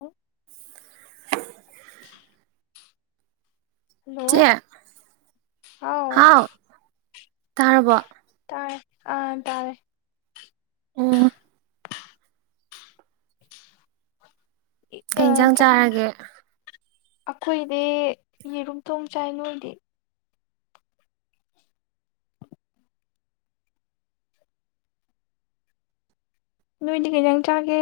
ꯑ [unintelligible] ꯍꯜꯂꯣ ꯆꯦ ꯍꯥꯎ ꯇꯥꯔꯕꯣ ꯇꯥꯔꯦ ꯑꯥ ꯇꯥꯔꯦ ꯎꯝ ꯀꯩ ꯏꯟꯖꯥꯡ ꯆꯥꯔꯒꯦ ꯑꯩꯈꯣꯏꯗꯤ ꯌꯦꯔꯨꯝꯊꯣꯡ ꯆꯥꯏ ꯅꯣꯏꯗꯤ ꯅꯣꯏꯗꯤ ꯀꯩ ꯏꯟꯖꯥꯡ ꯆꯥꯒꯦ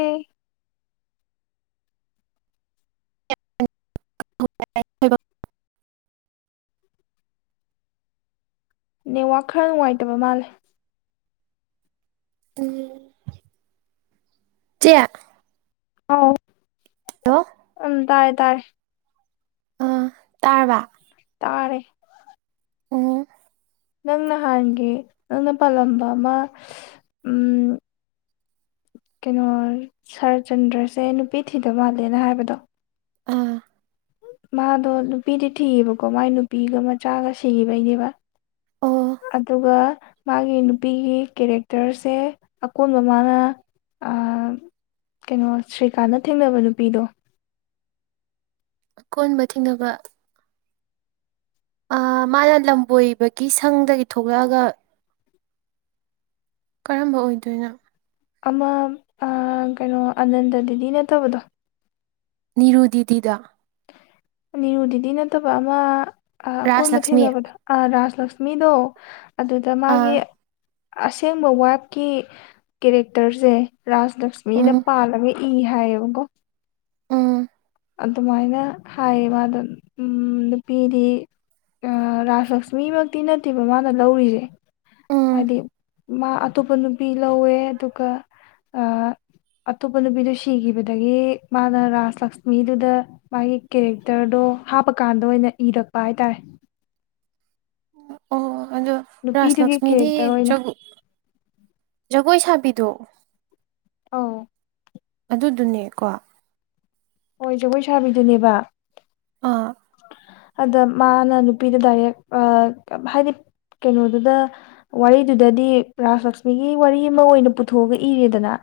[inaudible] ꯅꯦꯠꯋꯥꯛ ꯈꯔ ꯅꯨꯡꯉꯥꯏꯇꯕ ꯃꯥꯜꯂꯦ ꯆꯦ ꯍꯥꯎ ꯂꯣ ꯎꯝ ꯇꯥꯔꯦ ꯇꯥꯔꯦ ꯇꯥꯔꯕ ꯇꯥꯔꯦ ꯎ ꯅꯪ ꯅꯍꯥꯟꯒꯤ ꯅꯪꯅ ꯄꯥꯜꯂꯝꯕ ꯑꯃ ꯀꯩꯅꯣ ꯁꯔꯆꯟꯗ꯭ꯔꯁꯦ ꯅꯨꯄꯤ ꯊꯤꯗ ꯃꯥꯜꯂꯦꯅ ꯍꯥꯏꯕꯗꯣ ꯑꯥ ꯃꯥꯗꯣ ꯅꯨꯄꯤꯗꯤ ꯊꯤꯌꯦꯕꯀꯣ ꯃꯥꯏ ꯅꯨꯄꯤꯒ ꯃꯆꯥꯒ ꯁꯤꯕꯩꯅꯦꯕ ꯑꯣ ꯑꯗꯨꯒ ꯃꯥꯒꯤ ꯅꯨꯄꯤꯒꯤ ꯀꯦꯔꯦꯛꯇꯔꯁꯦ ꯑꯀꯣꯟꯕ ꯃꯥꯅ ꯀꯩꯅꯣ ꯁ꯭ꯔꯤꯀꯥꯟꯅ ꯊꯦꯡꯅꯕ ꯅꯨꯄꯤꯗꯣ ꯀꯣꯟꯕ ꯊꯦꯡꯅꯕ ꯑ ꯃꯥꯅ ꯂꯝꯕꯣꯏꯕꯒꯤ ꯁꯪꯗꯒꯤ ꯊꯣꯛꯂꯛꯑꯒ ꯀꯔꯝꯕ ꯑꯣꯏꯗꯣꯏꯅꯣ ꯑꯃ ꯀꯩꯅꯣ ꯑꯅꯟꯗ ꯗꯦꯗꯤ ꯅꯠꯇꯕꯗꯣ ꯔꯣꯗꯤꯗꯗ ꯅꯤꯔꯨꯗꯨꯗꯤ ꯅꯠꯇꯕ ꯑꯃ ꯔꯥꯖ ꯑꯀꯣꯟꯕ ꯂꯛꯁꯃꯤ ꯊꯦꯡꯅꯕꯗ ꯔꯥꯁ ꯂꯛꯁꯃꯤꯗꯣ ꯑꯗꯨꯗ ꯃꯥꯒꯤ ꯑꯥ ꯑꯁꯦꯡꯕ ꯋꯥꯏꯐꯀꯤ ꯀꯦꯔꯦꯛꯇꯔꯁꯦ ꯔꯥꯖ ꯂꯛꯁꯃꯤꯗ ꯎꯝ ꯄꯥꯜꯂꯒ ꯏ ꯍꯥꯏꯌꯦꯕꯀꯣ ꯎꯝ ꯑꯗꯨꯃꯥꯏꯅ ꯍꯥꯏꯌꯦ ꯃꯥꯗꯣ ꯎ ꯅꯨꯄꯤꯗꯤ ꯔꯥꯖ ꯂꯛꯁꯃꯤ ꯃꯛꯇꯤ ꯅꯠꯇꯦꯕ ꯃꯥꯅ ꯂꯧꯔꯤꯁꯦ ꯎꯝ ꯍꯥꯏꯗꯤ ꯃꯥ ꯑꯇꯣꯞꯄ ꯅꯨꯄꯤ ꯂꯧꯋꯦ ꯑꯗꯨꯒ ꯑꯇꯣꯞꯄ ꯅꯨꯄꯤꯗꯨ ꯁꯤꯈꯤꯕꯗꯒꯤ ꯃꯥꯅ ꯔꯥꯁ ꯂꯛꯁ ꯃꯤꯗꯨꯗ ꯃꯥꯒꯤ ꯀꯦꯔꯦꯛꯇꯔꯗꯣ ꯍꯥꯞꯄꯀꯥꯟꯗ ꯑꯣꯏꯅ ꯏꯔꯛꯄ ꯍꯥꯏꯇꯥꯔꯦ ꯑꯣ ꯑꯗꯣ ꯔꯥꯁ ꯅꯨꯄꯤꯗꯨꯒꯤ ꯂꯛꯁꯃꯤꯗꯤ ꯀꯦꯔꯦꯛꯇꯔ ꯑꯣꯏꯅ ꯖꯒ ꯖꯒꯣꯏ ꯁꯥꯕꯤꯗꯨꯣ ꯑꯥ ꯑꯗꯨꯗꯨꯅꯦꯀꯣ ꯍꯣꯏ ꯖꯒꯣꯏ ꯁꯥꯕꯤꯗꯨꯅꯦꯕ ꯑꯥ ꯑꯗ ꯃꯥꯅ ꯅꯨꯄꯤꯗ ꯗꯥꯏꯔꯦꯛ ꯍꯥꯏꯗꯤ ꯀꯩꯅꯣꯗꯨꯗ ꯋꯥꯔꯤꯗꯨꯗꯗꯤ ꯔꯥꯁ ꯂꯛꯁꯃꯤꯒꯤ ꯋꯥꯔꯤ ꯑꯃ ꯑꯣꯏꯅ ꯄꯨꯊꯣꯛꯑꯒ ꯏꯔꯦꯗꯅ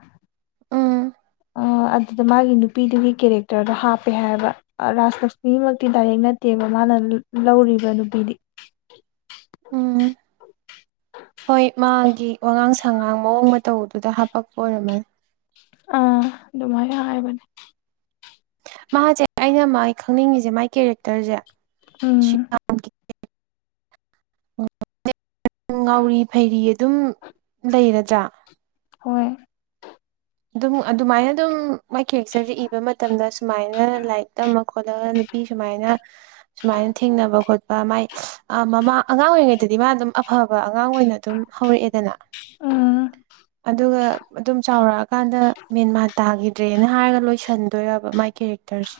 ꯎꯝ ꯑꯗꯨꯗ ꯃꯥꯒꯤ ꯅꯨꯄꯤꯗꯨꯒꯤ ꯀꯦꯔꯦꯛꯇꯔꯗꯣ ꯍꯥꯞꯄꯦ ꯍꯥꯏꯕ ꯔꯥꯁ ꯂꯛꯁꯃꯤꯃꯛꯇꯤ ꯗꯥꯏꯔꯦꯛ ꯅꯠꯇꯦꯕ ꯃꯥꯅ ꯂꯧꯔꯤꯕ ꯅꯨꯄꯤꯗꯤ ꯎꯝ ꯍꯣꯏ ꯃꯥꯒꯤ ꯋꯥꯉꯥꯡ ꯁꯉꯥꯡ ꯃꯑꯣꯡ ꯃꯇ ꯇꯧꯗꯨꯗ ꯍꯥꯄꯛꯄ ꯑꯣꯏꯔꯝꯃꯅꯤ ꯑꯥ ꯑꯗꯨꯃꯥꯏꯅ ꯍꯥꯏꯕꯅꯦ ꯃꯥꯁꯦ ꯑꯩꯅ ꯃꯥꯥꯏ ꯈꯪꯅꯤꯡꯉꯤꯁꯦ ꯃꯥꯥꯏ ꯀꯦꯔꯦꯛꯇꯔꯁꯦ [unintelligible] ꯎ ꯉꯥꯎꯔꯤ ꯐꯩꯔꯤ ꯑꯗꯨꯝ ꯂꯩꯔꯖ꯭ꯔꯥ ꯍꯣꯏ ꯑꯗꯨꯝ ꯑꯗꯨꯃꯥꯏꯅ ꯑꯗꯨꯝ ꯋꯥꯏꯀꯦꯛꯆꯁꯦ ꯏꯕ ꯃꯇꯝꯗ ꯁꯨꯃꯥꯏꯅ ꯂꯥꯏꯔꯤꯛ ꯇꯝꯃ ꯈꯣꯠꯂꯒ ꯁꯨꯃꯥꯏꯅ ꯁꯨꯃꯥꯏꯅ ꯊꯦꯡꯅꯕ ꯈꯣꯠꯄ ꯃꯥꯏ ꯃꯃꯥ ꯑꯉꯥꯡ ꯑꯣꯏꯔꯤꯉꯩꯗꯗꯤ ꯃꯥ ꯑꯗꯨꯝ ꯑꯐꯕ ꯑꯉꯥꯡ ꯑꯣꯏꯅ ꯑꯗꯨꯝ ꯍꯧꯔꯛꯑꯦꯗꯅ ꯎꯝ ꯑꯗꯨꯒ ꯑꯗꯨꯝ ꯆꯥꯎꯔꯛ ꯆ ꯀꯥꯟꯗ ꯃꯦꯟꯃꯥ ꯇꯥꯈꯤꯗ꯭ꯔꯦꯅ ꯍꯥꯏꯔꯒ ꯂꯣꯏꯁꯟꯗꯣꯏꯕ ꯃꯥꯏ ꯀꯦꯔꯦꯛꯇꯔꯁꯦ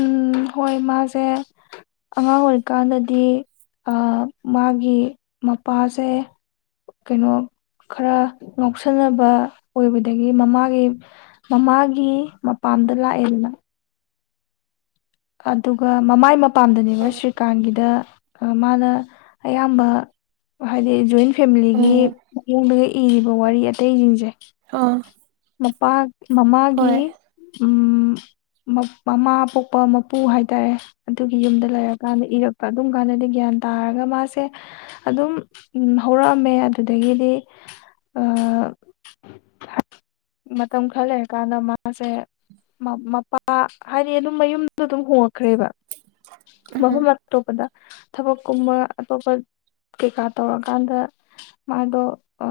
ꯎꯝ ꯍꯣꯏ ꯃꯥꯁꯦ ꯑꯉꯥꯡ ꯑꯣꯏꯔꯤꯀꯥꯟꯗꯗꯤ ꯃꯥꯒꯤ ꯃꯄꯥꯁꯦ ꯀꯩꯅꯣ ꯈꯔ ꯉꯥꯎꯁꯟꯅꯕ ꯑꯣꯏꯕꯗꯒꯤ ꯃꯃꯥꯒꯤ ꯃꯃꯥꯒꯤ ꯃꯄꯥꯝꯗ ꯂꯥꯛꯑꯦꯗꯅ ꯑꯗꯨꯒ ꯃꯃꯥꯏ ꯃꯄꯥꯝꯗꯅꯦꯕ ꯎꯝ ꯁ꯭ꯔꯤꯀꯥꯟꯒꯤꯗ ꯑ ꯃꯥꯅ ꯑꯌꯥꯝꯕ ꯍꯥꯏꯗꯤ ꯖꯣꯏꯟ ꯐꯦꯃꯤꯂꯤꯒꯤ ꯎꯝ ꯃꯑꯣꯡꯒ ꯏꯔꯤꯕ ꯋꯥꯔꯤ ꯑꯇꯩꯖꯤꯡꯖꯦ ꯑꯣ ꯃꯄꯥ ꯃꯃꯥꯒꯤ ꯍꯣꯏ ꯎꯝ ꯃꯞ ꯃꯃꯥ ꯄꯣꯛꯄ ꯃꯄꯨ ꯍꯥꯏꯇꯥꯔꯦ ꯑꯗꯨꯒꯤ ꯌꯨꯝꯗ ꯂꯩꯔꯀꯥꯟꯗ ꯏꯔꯛꯄ ꯑꯗꯨꯝ ꯀꯥꯟꯅꯗꯤ ꯒ꯭ꯌꯥꯟ ꯇꯥꯔꯒ ꯃꯥꯁꯦ ꯑꯗꯨꯝ ꯎꯝ ꯍꯧꯔꯛꯑꯝꯃꯦ ꯑꯗꯨꯗꯒꯤꯗꯤ ꯑ ꯃꯇꯝ ꯈꯔ ꯂꯩꯔꯀꯥꯟꯗ ꯃꯥꯁꯦ ꯃ ꯃꯄꯥ ꯍꯥꯏꯗꯤ ꯑꯗꯨꯝ ꯃꯌꯨꯝꯗꯣꯗꯨꯝ ꯍꯣꯡꯉꯛꯈ꯭ꯔꯦꯕ ꯃꯐꯝ ꯎꯝ ꯑꯇꯣꯞꯄꯗ ꯊꯕꯛꯀꯨꯝꯕ ꯑꯇꯣꯞꯄ ꯀꯩꯀꯥ ꯇꯧꯔꯀꯥꯟꯗ ꯃꯗꯣ ꯑ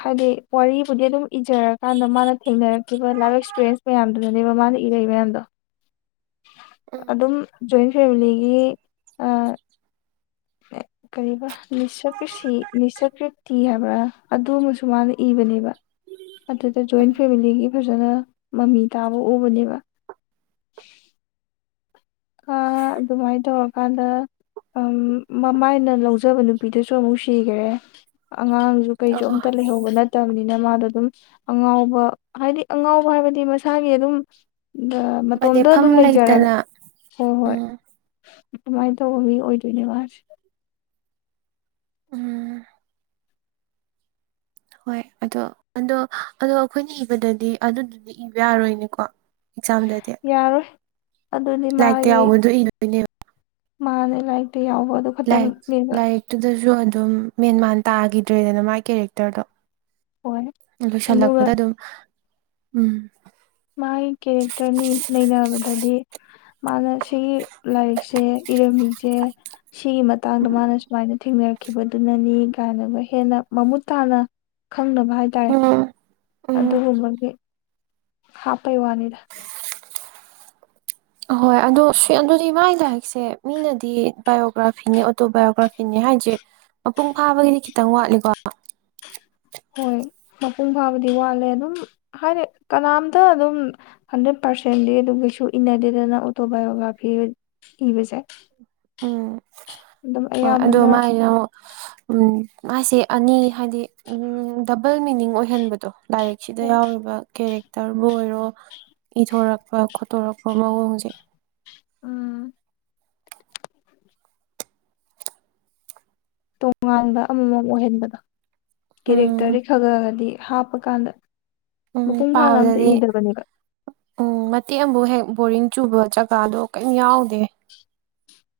ꯍꯥꯏꯗꯤ ꯋꯥꯔꯤꯕꯨꯗꯤ ꯑꯗꯨꯝ ꯏꯖꯔꯀꯥꯟꯗ ꯃꯥꯅ ꯊꯦꯡꯅꯔꯛꯈꯤꯕ ꯂꯥꯏꯐ ꯑꯦꯛꯁꯄꯤꯔꯦꯟꯟꯁ ꯃꯌꯥꯝꯗꯨꯅꯅꯦꯕ ꯃꯥꯅ ꯏꯔꯛꯏꯕ ꯃꯌꯥꯝꯗꯣ ꯎꯝ ꯑꯗꯨꯝ ꯖꯣꯏꯟ ꯐꯦꯃꯤꯂꯤꯒꯤ ꯑ ꯀꯔꯤꯑꯕ ꯅꯤꯁꯥ ꯀ꯭ꯔꯤꯁꯤ ꯅꯤꯁꯥ ꯀ꯭ꯔꯤꯇꯤ ꯍꯥꯏꯕ꯭ꯔꯥ ꯑꯗꯨ ꯑꯃꯁꯨ ꯃꯥꯅ ꯏꯕꯅꯦꯕ ꯑꯗꯨꯗ ꯖꯣꯏꯟ ꯎꯝ ꯐꯦꯃꯤꯂꯤꯒꯤ ꯐꯖꯅ ꯃꯃꯤ ꯇꯥꯕ ꯎꯕꯅꯦꯕ [unintelligible] ꯑꯗꯨꯃꯥꯏ ꯇꯧꯔꯀꯥꯟꯗ ꯑꯪ ꯃꯃꯥꯏꯅ ꯂꯧꯖꯕ ꯅꯨꯄꯤꯗꯨꯁꯨ ꯑꯃꯨꯛ ꯁꯤꯒꯔꯦ ꯑꯉꯥꯡꯖꯨ ꯀꯩꯖꯨ ꯑꯣ ꯑꯝꯇ ꯂꯩꯍꯧꯕ ꯅꯠꯇꯕꯅꯤꯅ ꯃꯥꯗꯣ ꯑꯗꯨꯝ ꯑꯉꯥꯎꯕ ꯍꯥꯏꯗꯤ ꯑꯉꯥꯎꯕ ꯍꯥꯏꯕꯗꯤ ꯃꯁꯥꯒꯤ ꯑꯗꯨꯝ ꯗ ꯃꯇꯣꯝꯇ ꯂꯦꯞꯐꯝ ꯑꯗꯨꯝ ꯂꯩꯖꯔꯒ ꯂꯩꯇꯅ ꯍꯣꯏ ꯍꯣꯏ ꯎꯝ ꯑꯗꯨꯃꯥꯏꯅ ꯇꯧꯕ ꯃꯤ ꯑꯣꯏꯗꯣꯏꯅꯦ ꯑꯥꯔ꯭ꯠꯁꯦ ꯎꯝ ꯍꯣꯏ ꯑꯗꯣ ꯑꯗꯣ ꯑꯗꯣ ꯑꯩꯈꯣꯏꯅ ꯏꯕꯗꯗꯤ ꯑꯗꯨꯗꯨꯗꯤ ꯏꯕ ꯌꯥꯔꯣꯏꯅꯦꯀꯣ ꯑꯦꯛꯖꯥꯝꯗꯗꯤ ꯌꯥꯔꯣꯏ ꯑꯗꯨꯗꯤ ꯂꯥꯏꯔꯤꯛꯇ ꯌꯥꯎꯕꯗꯣ ꯏꯗꯣꯏꯅꯦꯕ ꯃꯥꯅꯦ ꯂꯥꯏꯔꯤꯛꯇ ꯌꯥꯎꯕ ꯑꯗꯨ ꯂꯥꯏꯔꯤꯛ ꯈꯛꯇꯅꯦꯕ ꯂꯥꯏꯔꯤꯛꯇꯨꯗꯁꯨ ꯑꯗꯨꯝ ꯃꯦꯟꯃꯥꯟ ꯇꯥꯈꯤꯗ꯭ꯔꯦꯗꯅ ꯃꯥꯥꯏ ꯀꯦꯔꯦꯛꯇꯔꯗꯣ ꯑꯣꯏ ꯑꯗꯨꯒ ꯂꯣꯏꯁꯜꯂꯛꯄꯗ ꯑꯗꯨꯝ ꯎꯝ ꯃꯥꯒꯤ ꯀꯦꯔꯦꯛꯇꯔꯅꯤ ꯅꯩꯅꯕꯗꯗꯤ ꯃꯥꯒ ꯁꯤꯒꯤ ꯂꯥꯏꯔꯤꯛꯁꯦ ꯏꯔꯝꯃꯤꯖꯦ ꯁꯤꯒꯤ ꯃꯇꯥꯡꯗ ꯃꯥꯅ ꯁꯨꯃꯥꯏꯅ ꯊꯦꯡꯅꯔꯛꯈꯤꯕꯗꯨꯅꯅꯦ ꯀꯥꯏꯅꯒ ꯍꯦꯟꯅ ꯃꯃꯨꯠ ꯇꯥꯅ ꯈꯪꯅꯕ ꯍꯥꯏ ꯎꯝ ꯎꯝ ꯑꯗꯨꯒꯨꯝꯕꯒꯤ ꯍꯥꯞꯄꯩ ꯋꯥꯅꯤꯗ ꯑꯍꯣꯏ ꯑꯗꯣ ꯁꯤ ꯑꯗꯨꯗꯤ ꯃꯥꯒꯤ ꯂꯥꯏꯔꯤꯛꯁꯦ ꯃꯤꯅꯗꯤ ꯕꯥꯏꯑꯣꯒ꯭ꯔꯥꯐꯤꯅꯦ ꯑꯣꯇꯣ ꯕꯥꯏꯑꯣꯒ꯭ꯔꯥꯐꯤꯅꯦ ꯍꯥꯏꯖꯦ ꯃꯄꯨꯡ ꯐꯥꯕꯒꯤꯗꯤ ꯈꯤꯇꯪ ꯋꯥꯠꯂꯤꯀꯣ ꯍꯣꯏ ꯃꯄꯨꯡ ꯐꯥꯕꯗꯤ ꯋꯥꯠꯂꯦ ꯑꯗꯨꯝ ꯍꯥꯏꯗꯤ ꯀꯅꯥꯝꯇ ꯑꯗꯨꯝ ꯍꯟꯗ꯭ꯔꯦꯠ ꯄꯥꯔꯁꯦꯟꯗꯤ ꯑꯗꯨ ꯀꯩꯁꯨ ꯏꯅꯗꯦꯗꯅ ꯑꯣꯇꯣꯕꯥꯏꯌꯣꯒ꯭ꯔꯥꯐꯤ ꯏꯕꯁꯦ ꯎꯝ ꯑꯗꯨꯝ ꯍꯣꯏ ꯑꯗꯨ ꯑꯌꯥꯝꯕꯅ ꯃꯥꯏꯖꯦ ꯑꯃꯨꯛ ꯎꯝ ꯃꯥꯥꯏꯁꯦ ꯑꯅꯤ ꯍꯥꯏꯗꯤ ꯎꯝ ꯗꯕꯜ ꯃꯤꯅꯤꯡ ꯑꯣꯏꯍꯟꯕꯗꯣ ꯗꯥꯏꯔꯤꯛꯁꯤꯗ ꯌꯥꯎꯔꯤꯕ ꯀꯦꯔꯦꯛ ꯇꯔꯕꯨ ꯑꯣꯏꯔꯣ ꯏꯊꯣꯔꯛꯄ ꯈꯣꯠꯇꯣꯔꯛꯄ ꯃꯑꯣꯡꯖꯦ ꯎꯝ ꯇꯣꯉꯥꯟꯕ ꯑꯃꯃꯝ ꯑꯣꯏꯍꯟꯕꯗꯣ ꯎꯝ ꯀꯦꯔꯦꯛꯇꯔꯗꯤ ꯈꯒꯂꯒꯗꯤ ꯍꯥꯞꯄ ꯀꯥꯟꯗ ꯎꯝ ꯃꯄꯨꯡ ꯐꯥꯅ ꯑꯝꯇ ꯄꯥꯕꯗꯗꯤ ꯏꯗꯕꯅꯦꯕ ꯎꯝ ꯃꯇꯦꯛ ꯑꯃꯕꯨ ꯍꯦꯛ ꯕꯣꯔꯤꯡ ꯆꯨꯕ ꯖꯒꯥꯗꯣ ꯀꯩꯝ ꯌꯥꯎꯗꯦ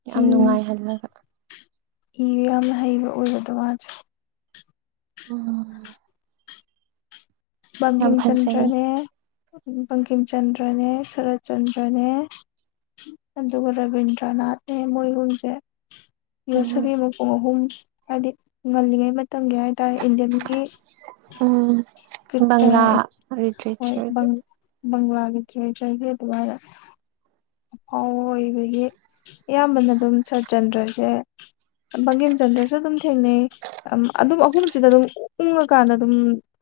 ꯌꯥꯝ ꯎꯝ ꯅꯨꯡꯉꯥꯏꯍꯜꯂꯒ ꯏꯕ ꯌꯥꯝꯅ ꯍꯩꯕ ꯑꯣꯏꯕꯗꯣ ꯃꯥꯁꯨ ꯑꯣ ꯌꯥꯝ ꯕꯪꯀꯤꯝ ꯐꯖꯩ ꯆꯟꯗ꯭ꯔꯅꯦ ꯕꯪꯀꯤꯝ ꯆꯟꯗ꯭ꯔꯅꯦ ꯁꯔꯠꯆꯟꯗ꯭ꯔꯅꯦ ꯑꯗꯨꯒ ꯔꯕꯤꯗ꯭ꯔꯅꯥꯊꯅꯦ ꯃꯣꯏꯒꯨꯟꯁꯦ ꯌꯣꯠꯁꯕꯤ ꯎꯝ ꯑꯃ ꯄꯨꯡ ꯑꯍꯨꯝ ꯍꯥꯏꯗꯤ ꯉꯜꯂꯤꯉꯩ ꯃꯇꯝꯒꯤ ꯍꯥꯏꯇꯥꯔꯦ ꯏꯟꯗꯤꯌꯟꯒꯤ ꯎꯝꯕꯂꯥ ꯍꯣꯏꯕ ꯕꯪꯂꯥꯒꯤ ꯇ꯭ꯔꯦꯖꯔꯒꯤ ꯑꯗꯨꯥꯏꯅ ꯑꯐꯥꯎ ꯑꯣꯏꯕꯒꯤ ꯑꯌꯥꯝꯕꯅ ꯑꯗꯨꯝ ꯁꯔꯆꯟꯗ꯭ꯔꯁꯦ ꯕꯪꯒꯦꯝ ꯆꯟꯗ꯭ꯔꯁꯨ ꯑꯗꯨꯝ ꯊꯦꯡꯅꯩ ꯑꯗꯨꯝ ꯑꯍꯨꯝꯁꯤꯗ ꯑꯗꯨꯝ ꯎꯪꯉꯀꯥꯟꯗ ꯑꯗꯨꯝ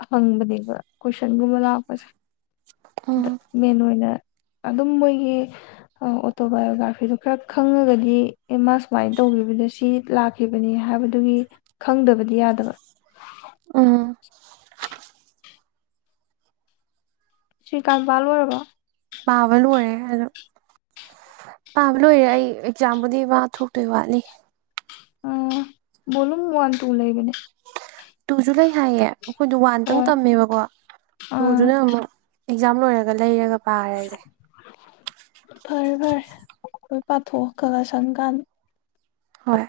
ꯍꯪꯕꯅꯦꯕ ꯀꯣꯏꯁꯟꯒꯨꯝꯕ ꯂꯥꯛꯄꯁꯦ ꯎꯝ ꯃꯦꯟ ꯑꯣꯏꯅ ꯑꯗꯨꯝ ꯃꯣꯏꯒꯤ ꯑꯣꯇꯣꯕꯥꯏꯌꯣꯒ꯭ꯔꯥꯐꯤꯗꯣ ꯈꯔ ꯈꯪꯉꯒꯗꯤ ꯑꯦ ꯃꯥ ꯁꯨꯃꯥꯏꯅ ꯇꯧꯈꯤꯕꯗꯣ ꯁꯤ ꯂꯥꯛꯀꯦ ꯈꯤꯕꯅꯤ ꯍꯥꯏꯕꯗꯨꯒꯤ ꯈꯪꯗꯕꯗꯤ ꯌꯥꯗꯕ ꯎ ꯁꯤ꯭ꯔꯤ ꯀꯝꯄꯥꯜ ꯑꯣꯏꯔꯕꯣ ꯄꯕ ꯂ ꯑꯣꯏꯋꯦꯣ ꯄꯥꯕ ꯂꯣꯏꯔꯦ ꯑꯩ ꯑꯦꯛꯖꯥꯝꯕꯨꯗꯤ ꯃꯥ ꯊꯣꯛꯇꯣꯏ ꯋꯥꯠꯂꯤ ꯑꯣꯨꯝ ꯋꯥꯜ ꯇꯨ ꯎ ꯂꯩꯥꯏꯕꯅꯦ ꯇꯨꯁꯨ ꯂꯩ ꯍꯥꯏꯌꯦ ꯑꯩꯈꯣꯏꯗ ꯋꯥꯟꯗꯪ ꯍꯣꯏ ꯇꯝꯃꯦꯕꯀꯣ ꯑꯥ ꯇꯨꯗꯨꯅ ꯑꯃꯨꯛ ꯑꯦꯛꯖꯥꯝ ꯂꯣꯏꯔꯒ ꯂꯩꯔꯒ ꯄꯥꯔꯁꯦ ꯐꯔꯦ ꯐꯔꯦ ꯑꯩꯈꯣꯏ ꯄꯥꯊꯣꯛꯑ ꯈꯒ ꯁꯪꯀꯥꯟ ꯍꯣꯏ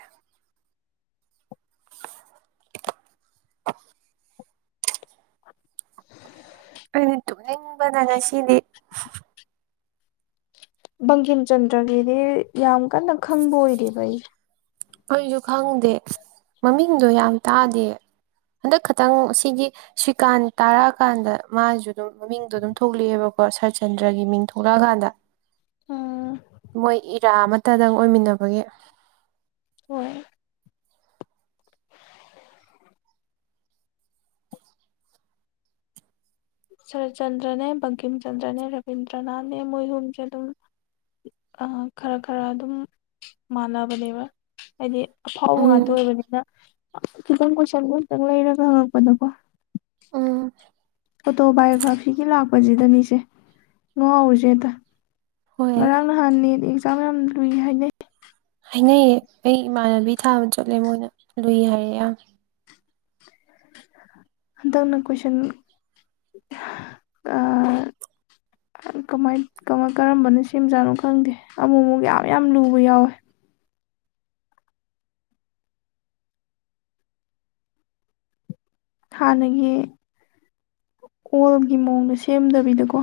[inaudible] ꯇꯣꯛꯅꯤꯡꯕꯗ ꯉꯁꯤꯗꯤ ꯕꯪꯒꯤꯡ ꯆꯟꯗ꯭ꯔꯒꯤꯗꯤ ꯌꯥꯝ ꯀꯟꯅ ꯈꯪꯕ ꯑꯣꯏꯔꯤꯕ ꯑꯩ ꯑꯩꯁꯨ ꯈꯪꯗꯦ ꯃꯃꯤꯡꯗꯣ ꯌꯥꯝ ꯇꯥꯗꯦ ꯍꯟꯗꯛ ꯈꯇꯪ ꯁꯤꯒꯤ ꯁ꯭ꯔꯤꯀꯥꯟ ꯇꯥꯔꯛꯑꯀꯥꯟꯗ ꯃꯥꯁꯨ ꯑꯗꯨꯝ ꯃꯃꯤꯡꯗꯣ ꯑꯗꯨꯝ ꯊꯣꯛꯂꯛꯑꯦꯕꯀꯣ ꯁꯔꯠꯆꯟꯗ꯭ꯔꯒꯤ ꯃꯤꯡ ꯊꯣꯛꯂꯛꯑꯀꯥꯟꯗ ꯎꯝ ꯃꯣꯏ ꯏꯔꯥ ꯑꯃꯇꯗꯪ ꯑꯣꯏꯃꯤꯟꯅꯕꯒꯤ ꯍꯣꯏ ꯁꯔꯠꯆꯟꯗ꯭ꯔꯅꯦ ꯕꯪꯀꯤꯝ ꯆꯟꯗ꯭ꯔꯅꯦ ꯔꯕꯤꯟꯗ꯭ꯔꯅꯥꯠꯅꯦ ꯃꯣꯏꯍꯨꯝꯁꯦ ꯑꯗꯨꯝ ꯈꯔ ꯈꯔ ꯑꯗꯨꯝ ꯃꯥꯟꯅꯕꯅꯦꯕ ꯍꯥꯏꯗꯤ ꯑꯐꯥꯎꯕ ꯉꯥꯛꯇ ꯎꯝ ꯑꯣꯏꯕꯅꯤꯅ ꯈꯤꯇꯪ ꯀꯣꯏꯁꯟꯒ ꯑꯃꯇꯪ ꯂꯩꯔꯒ ꯍꯪꯉꯛꯄꯗꯀꯣ ꯎꯝ ꯑꯣꯇꯣꯕꯥꯏꯌꯑꯣꯒ꯭ꯔꯥꯐꯤꯒꯤ ꯂꯥꯛꯄꯁꯤꯗꯅꯤꯁꯦ ꯉꯉꯥꯎꯔꯨꯁꯦꯗ ꯍꯣꯏ ꯅꯍꯥꯟ ꯅꯠ ꯑꯦꯛꯖꯥꯝ ꯌꯥꯝ ꯂꯨꯏ ꯍꯥꯏꯅ ꯍꯥꯏꯅꯩꯌꯦ ꯑꯩ ꯏꯃꯥꯟꯅꯕꯤ ꯊꯥꯕ ꯆꯠꯂꯦ ꯃꯣꯏꯅ ꯂꯨꯏ ꯍꯥꯏꯔꯛꯑꯦ ꯌꯥꯝ ꯍꯟꯇꯪꯅ ꯀꯣꯏꯁꯟ ꯑ ꯀꯃꯥꯏ ꯀꯃ ꯀꯔꯝꯕꯅ ꯁꯦꯝꯖꯥꯠꯅꯣ ꯈꯪꯗꯦ ꯑꯃꯨꯛ ꯑꯃꯨꯛ ꯌꯥꯝ ꯌꯥꯝ ꯂꯨꯕ ꯌꯥꯎꯋꯦ ꯍꯥꯟꯅꯒꯤ ꯑꯣꯜꯒꯤ ꯃꯑꯣꯡꯗꯣ ꯁꯦꯝꯗꯕꯤꯗꯀꯣ